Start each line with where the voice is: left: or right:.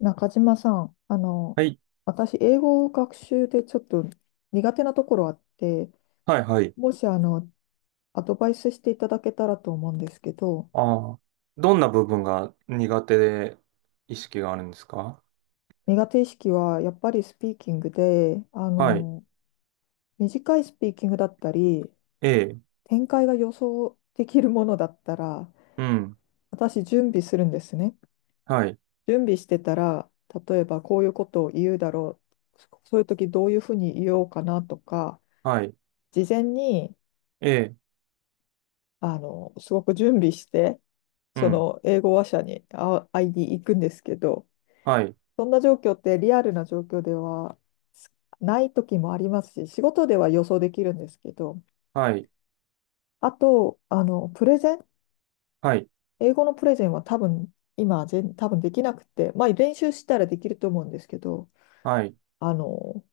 left: 中島さん、
right: はい、
left: 私、英語学習でちょっと苦手なところあって、
right: はい、はい。
left: もし、アドバイスしていただけたらと思うんですけど、
right: ああ、どんな部分が苦手で意識があるんですか？
left: 苦手意識はやっぱりスピーキングで、
right: はい、
left: 短いスピーキングだったり、
right: ええ、
left: 展開が予想できるものだったら、
right: うん、
left: 私、準備するんですね。
right: はい、
left: 準備してたら、例えばこういうことを言うだろう、そういう時どういうふうに言おうかなとか、
right: はい、
left: 事前に、
right: ええ、
left: すごく準備して、
right: う
left: そ
right: ん、
left: の英語話者に会いに行くんですけど、
right: はい、
left: そんな状況ってリアルな状況ではすない時もありますし、仕事では予想できるんですけど、
right: はい、
left: あと、プレゼン、
right: はい、
left: 英語のプレゼンは多分、今、多分できなくて、まあ、練習したらできると思うんですけど、
right: はい、
left: あの、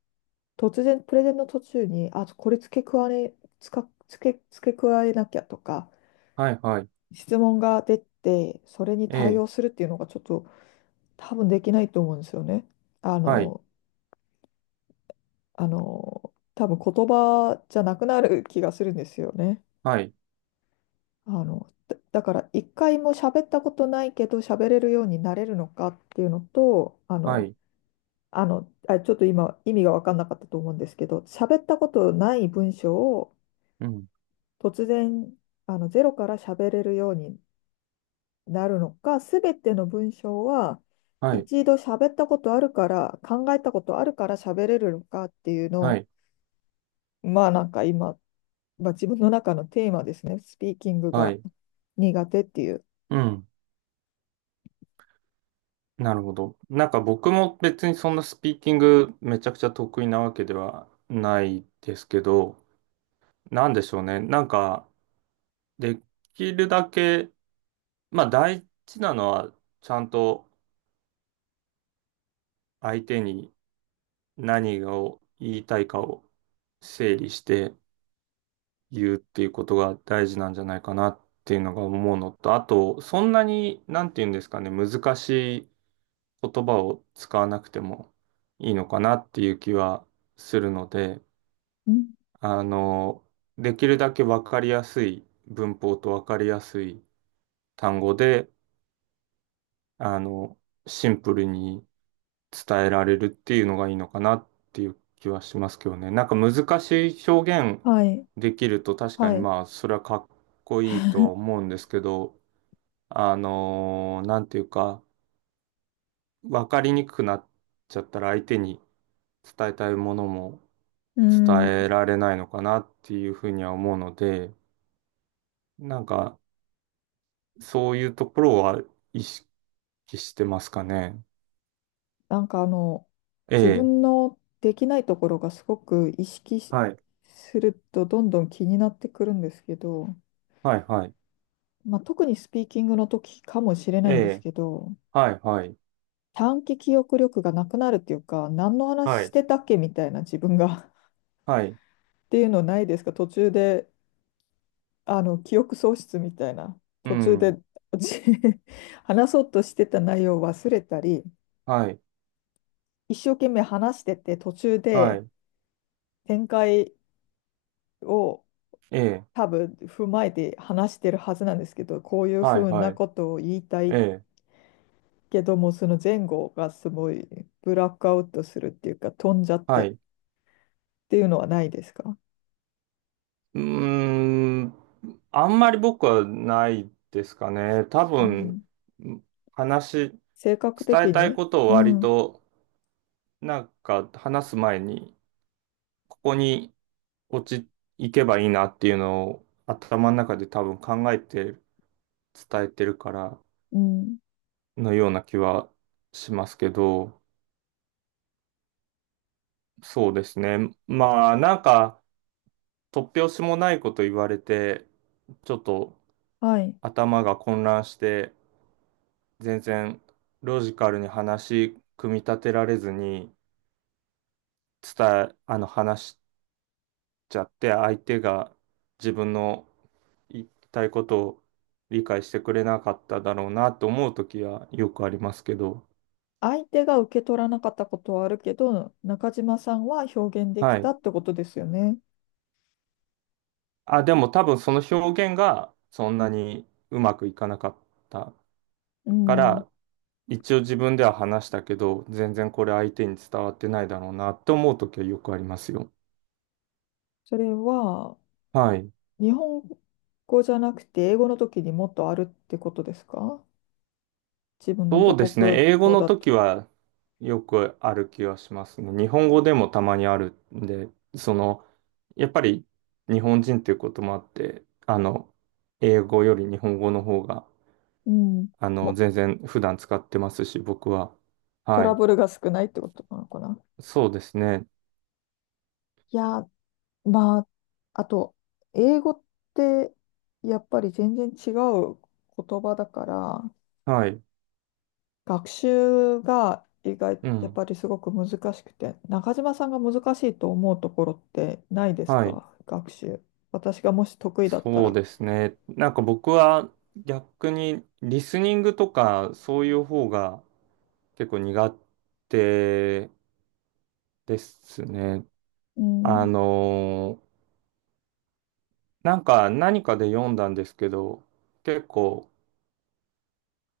left: 突然、プレゼンの途中に、あ、これ付け加えなきゃとか、
right: はい、はい、
left: 質問が出て、それに
right: え
left: 対
right: え、
left: 応するっていうのがちょっと、多分できないと思うんですよね。あ
right: はい、
left: の、多分言葉じゃなくなる気がするんですよね。
right: はい、
left: だから一回も喋ったことないけど喋れるようになれるのかっていうのと、
right: はい、
left: あ、ちょっと今意味が分かんなかったと思うんですけど、喋ったことない文章を
right: うん、
left: 突然ゼロから喋れるようになるのか、すべての文章は
right: はい、
left: 一度喋ったことあるから、考えたことあるから喋れるのかっていうの
right: は
left: を
right: い、
left: まあなんか今、まあ、自分の中のテーマですね。スピーキング
right: は
left: が
right: い、
left: 苦手っていう。
right: うん。なるほど。僕も別にそんなスピーキングめちゃくちゃ得意なわけではないですけど、なんでしょうね。できるだけ、まあ大事なのは、ちゃんと相手に何を言いたいかを整理して言うっていうことが大事なんじゃないかなっていうのが思うのと、あと、そんなに、なんていうんですかね、難しい言葉を使わなくてもいいのかなっていう気はするので、
left: うん。
right: あの、できるだけわかりやすい文法とわかりやすい単語で、あの、シンプルに伝えられるっていうのがいいのかなっていう気はしますけどね。なんか難しい表現
left: はい。
right: できると確か
left: は
right: に
left: い。
right: まあそれはかっこいいとは思うんですけど、なんていうか分かりにくくなっちゃったら相手に伝えたいものも
left: う
right: 伝え
left: ん。
right: られないのかなっていうふうには思うので、なんかそういうところは意識してますかね。
left: なんか
right: え
left: 自
right: え、
left: 分のできないところがすごく意識し
right: はい、
left: するとどんどん気になってくるんですけど、
right: はい、はい、
left: まあ、特にスピーキングの時かもしれな
right: え
left: いんです
right: え、
left: けど、
right: はい、はい、
left: 短期記憶力がなくなるっていうか、何の話
right: は
left: し
right: い、
left: てたっけみたいな自分が
right: はい、
left: っていうのないですか？途中で記憶喪失みたいな、
right: う
left: 途中
right: ん。
left: でじ 話そうとしてた内容を忘れたり、
right: はい、
left: 一生懸命話してて、途中
right: は
left: で
right: い、
left: 展開を
right: ええ、
left: 多分踏まえて話してるはずなんですけど、こういう
right: は
left: ふ
right: い、
left: う
right: は
left: な
right: い、
left: ことを言いた
right: え
left: い
right: え、
left: けども、その前後がすごいブラックアウトするっていうか、飛んじゃって
right: は
left: っ
right: い。
left: ていうのはないですか？
right: うーん、あんまり僕はないですかね。多
left: う
right: 分、
left: ん。
right: 話、
left: 性格
right: 伝え
left: 的
right: たい
left: に、
right: ことを
left: う
right: 割
left: ん、
right: と、なんか話す前に、ここに落ち、いけばいいなっていうのを頭の中で多分考えて伝えてるから
left: うん。
right: のような気はしますけど、そうですね。まあ、なんか、突拍子もないこと言われて、ちょっと、
left: はい。
right: 頭が混乱して全然ロジカルに話組み立てられずに伝え、あの話しちゃって相手が自分の言いたいことを理解してくれなかっただろうなと思う時はよくありますけど、
left: 相手が受け取らなかったことはあるけど、中島さんは表現でき
right: は
left: た
right: い。
left: ってことですよね。
right: あ、でも多分その表現がそんなにうまくいかなかった
left: う
right: か
left: ん。
right: ら、一応自分では話したけど、全然これ相手に伝わってないだろうなって思う時はよくありますよ。
left: それは、
right: はい。
left: 日本語じゃなくて英語の時にもっとあるってことですか？自分の母
right: そうですね。
left: 国
right: 英語
left: 語
right: の
left: だと。
right: 時はよくある気がしますね。日本語でもたまにあるんで、その、やっぱり日本人っていうこともあって、英語より日本語の方が、
left: うん。も、
right: 全然普段使ってますし、僕は。
left: ト
right: は
left: ラ
right: い。
left: ブルが少ないってことなのかな。
right: そうですね。
left: いや、まあ、あと、英語ってやっぱり全然違う言葉だから、
right: はい。
left: 学習が
right: う
left: やっ
right: ん。
left: ぱりすごく難しくて、中島さんが難しいと思うところってないです
right: はい。
left: か？学習。私がもし得意だった
right: そう
left: ら。
right: ですね。僕は逆にリスニングとかそういう方が結構苦手ですね。
left: う
right: あ
left: ん。
right: のーなんか何かで読んだんですけど、結構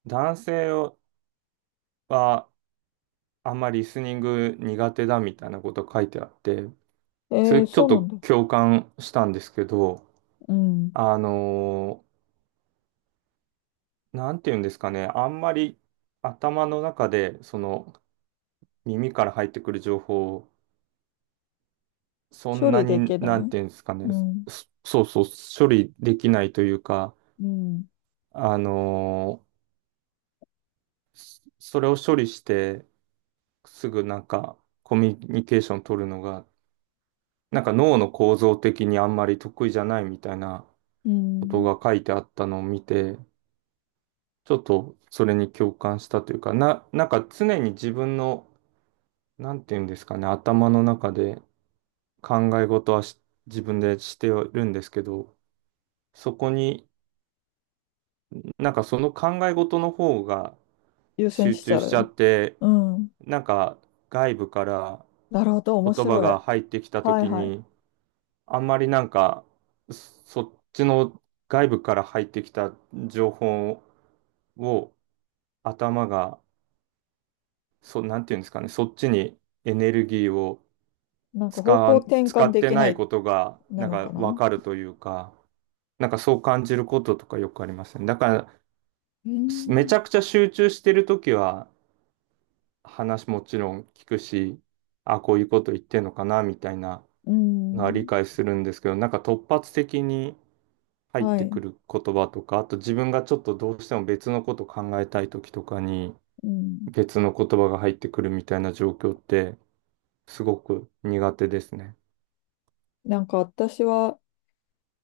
right: 男性はあんまりリスニング苦手だみたいなこと書いてあって、
left: え
right: それ
left: ー、
right: ちょ
left: そ
right: っ
left: うなん
right: と
left: だ。
right: 共感したんですけど、
left: うん。
right: あのなんて言うんですかね、あんまり頭の中でその耳から入ってくる情報をそ
left: 処
right: んな
left: 理で
right: に、
left: き
right: な
left: な
right: ん
left: い。
right: て言うんですかね、
left: うん。
right: そう、処理できないというか、
left: うん。
right: あのーそそれを処理して、すぐなんかコミュニケーション取るのが、なんか脳の構造的にあんまり得意じゃないみたいな
left: う
right: こと
left: ん。
right: が書いてあったのを見て、ちょっとそれに共感したというか、な、なんか常に自分の、なんていうんですかね、頭の中で考え事はし自分でしてるんですけど、そこになんかその考え事の方が
left: 優先
right: 集
left: しち
right: 中
left: ゃ
right: しちゃ
left: う。
right: って、
left: うん。
right: なんか外部から
left: なるほど、面
right: 言葉
left: 白い。
right: が入ってきた
left: はい
right: 時
left: はい。
right: に、あんまりなんか、そっちの外部から入ってきた情報を頭が、そ、なんていうんですかね、そっちにエネルギーを
left: なんか方向転
right: 使
left: 換
right: っ
left: で
right: て
left: き
right: な
left: な
right: い
left: い、
right: ことが、
left: な
right: なん
left: のか
right: かわ
left: な。
right: かるというか、なんかそう感じることとかよくありますね。だから、
left: う
right: すめちゃ
left: ん。
right: くちゃ集中してるときは、話もちろん聞くし、あ、こういうこと言ってんのかな、みたいな
left: う
right: のは理
left: ん。
right: 解するんですけど、なんか突発的に、入っ
left: は
right: て
left: い。
right: くる言葉とか、あと自分がちょっとどうしても別のこと考えたい時とかに
left: うん。
right: 別の言葉が入ってくるみたいな状況ってすごく苦手ですね。
left: なんか私は、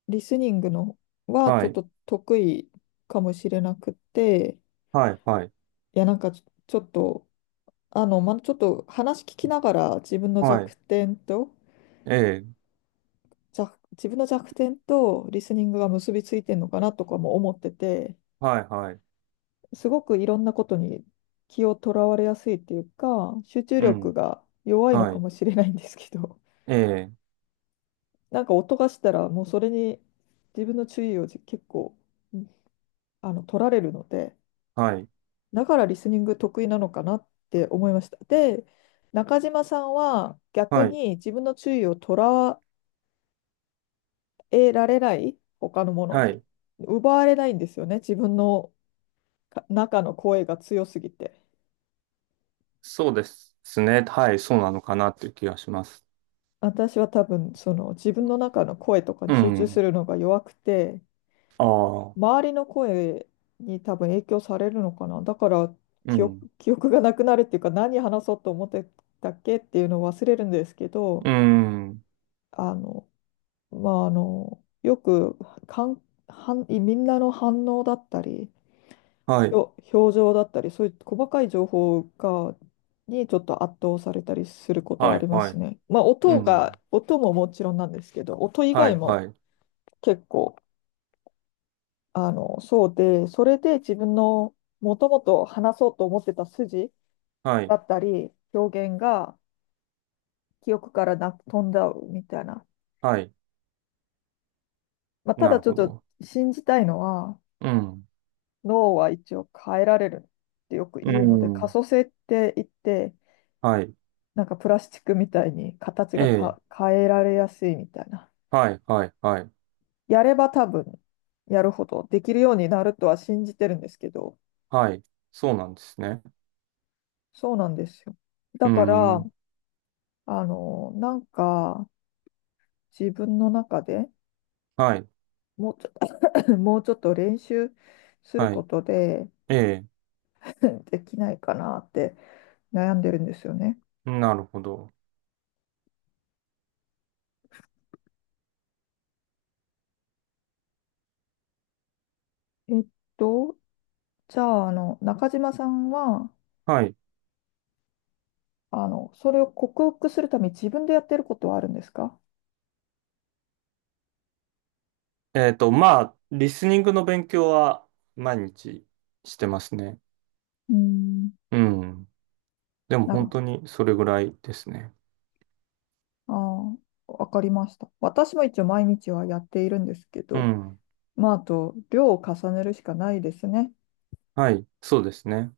left: リスニングのはち
right: は
left: ょっ
right: い。
left: と得意かもしれなくて、
right: はい。はい。
left: いや、なんかちょっと、話聞きながら自分の
right: はい。
left: 弱点と、
right: ええ。
left: 自分の弱点とリスニングが結びついてるのかなとかも思ってて、
right: はい。はい。
left: すごくいろんなことに気をとらわれやすいっていうか、集中
right: う
left: 力
right: ん。
left: が弱いの
right: は
left: か
right: い。
left: もしれないんですけど、
right: ええ。
left: なんか音がしたらもうそれに自分の注意を結構、取られるので、
right: はい。
left: だからリスニング得意なのかなって思いました。で、中島さんは逆
right: はい。
left: に自分の注意を捉えられない、他のもの
right: は
left: に。
right: い。
left: 奪われないんですよね、自分の中の声が強すぎて。
right: そうですね。はい。そうなのかなっていう気がします。
left: 私は多分、その自分の中の声とか
right: う
left: に集中す
right: ん。
left: るのが弱くて、
right: ああ。
left: 周りの声に多分影響されるのかな。だから
right: う
left: 記憶、
right: ん。
left: 記憶がなくなるっていうか、何話そうと思ってたっけっていうのを忘れるんですけど、
right: うん。
left: あの、まあ、よくかん、みんなの反応だったり、
right: はい。
left: 表情だったり、そういう細かい情報にちょっと圧倒されたりすることは
right: は
left: あ
right: い。
left: りま
right: は
left: す
right: い。
left: ね。まあ、
right: う
left: 音が、
right: ん。
left: 音ももちろんなんですけど、音以
right: は
left: 外
right: い。は
left: も
right: い。
left: 結構、そうで、それで自分のもともと話そうと思ってた筋
right: はい。
left: だったり、表現が記憶から飛んだみたいな。
right: はい。
left: まあ、た
right: な
left: だ
right: る
left: ちょっ
right: ほ
left: と
right: ど。
left: 信じたいのは、
right: うん。
left: 脳は一応変えられるってよく
right: う
left: 言うので、可
right: ん。
left: 塑性って言って、
right: はい。
left: なんかプラスチックみたいに形
right: え
left: が
right: え。
left: 変えられやすいみたいな。
right: はい、はい、はい。
left: やれば多分やるほどできるようになるとは信じてるんですけど、
right: はい。そうなんですね。
left: そうなんですよ。だ
right: う
left: から、
right: ん。
left: なんか自分の中で
right: はい。
left: もうちょ、もうちょっと練習する
right: は
left: こ
right: い。
left: とで
right: ええ。
left: できないかなって悩んでるんですよね。
right: なるほど。
left: えっと、じゃあ、中島さんは、
right: はい。
left: それを克服するために自分でやってることはあるんですか？
right: えっと、まあ、リスニングの勉強は毎日してますね。
left: うーん。
right: うん。でも
left: なる
right: 本
left: ほ
right: 当にそれぐらいですね。
left: ど。ああ、わかりました。私も一応毎日はやっているんですけ
right: う
left: ど、
right: ん。
left: まあ、あと、量を重ねるしかないですね。
right: はい。そうですね。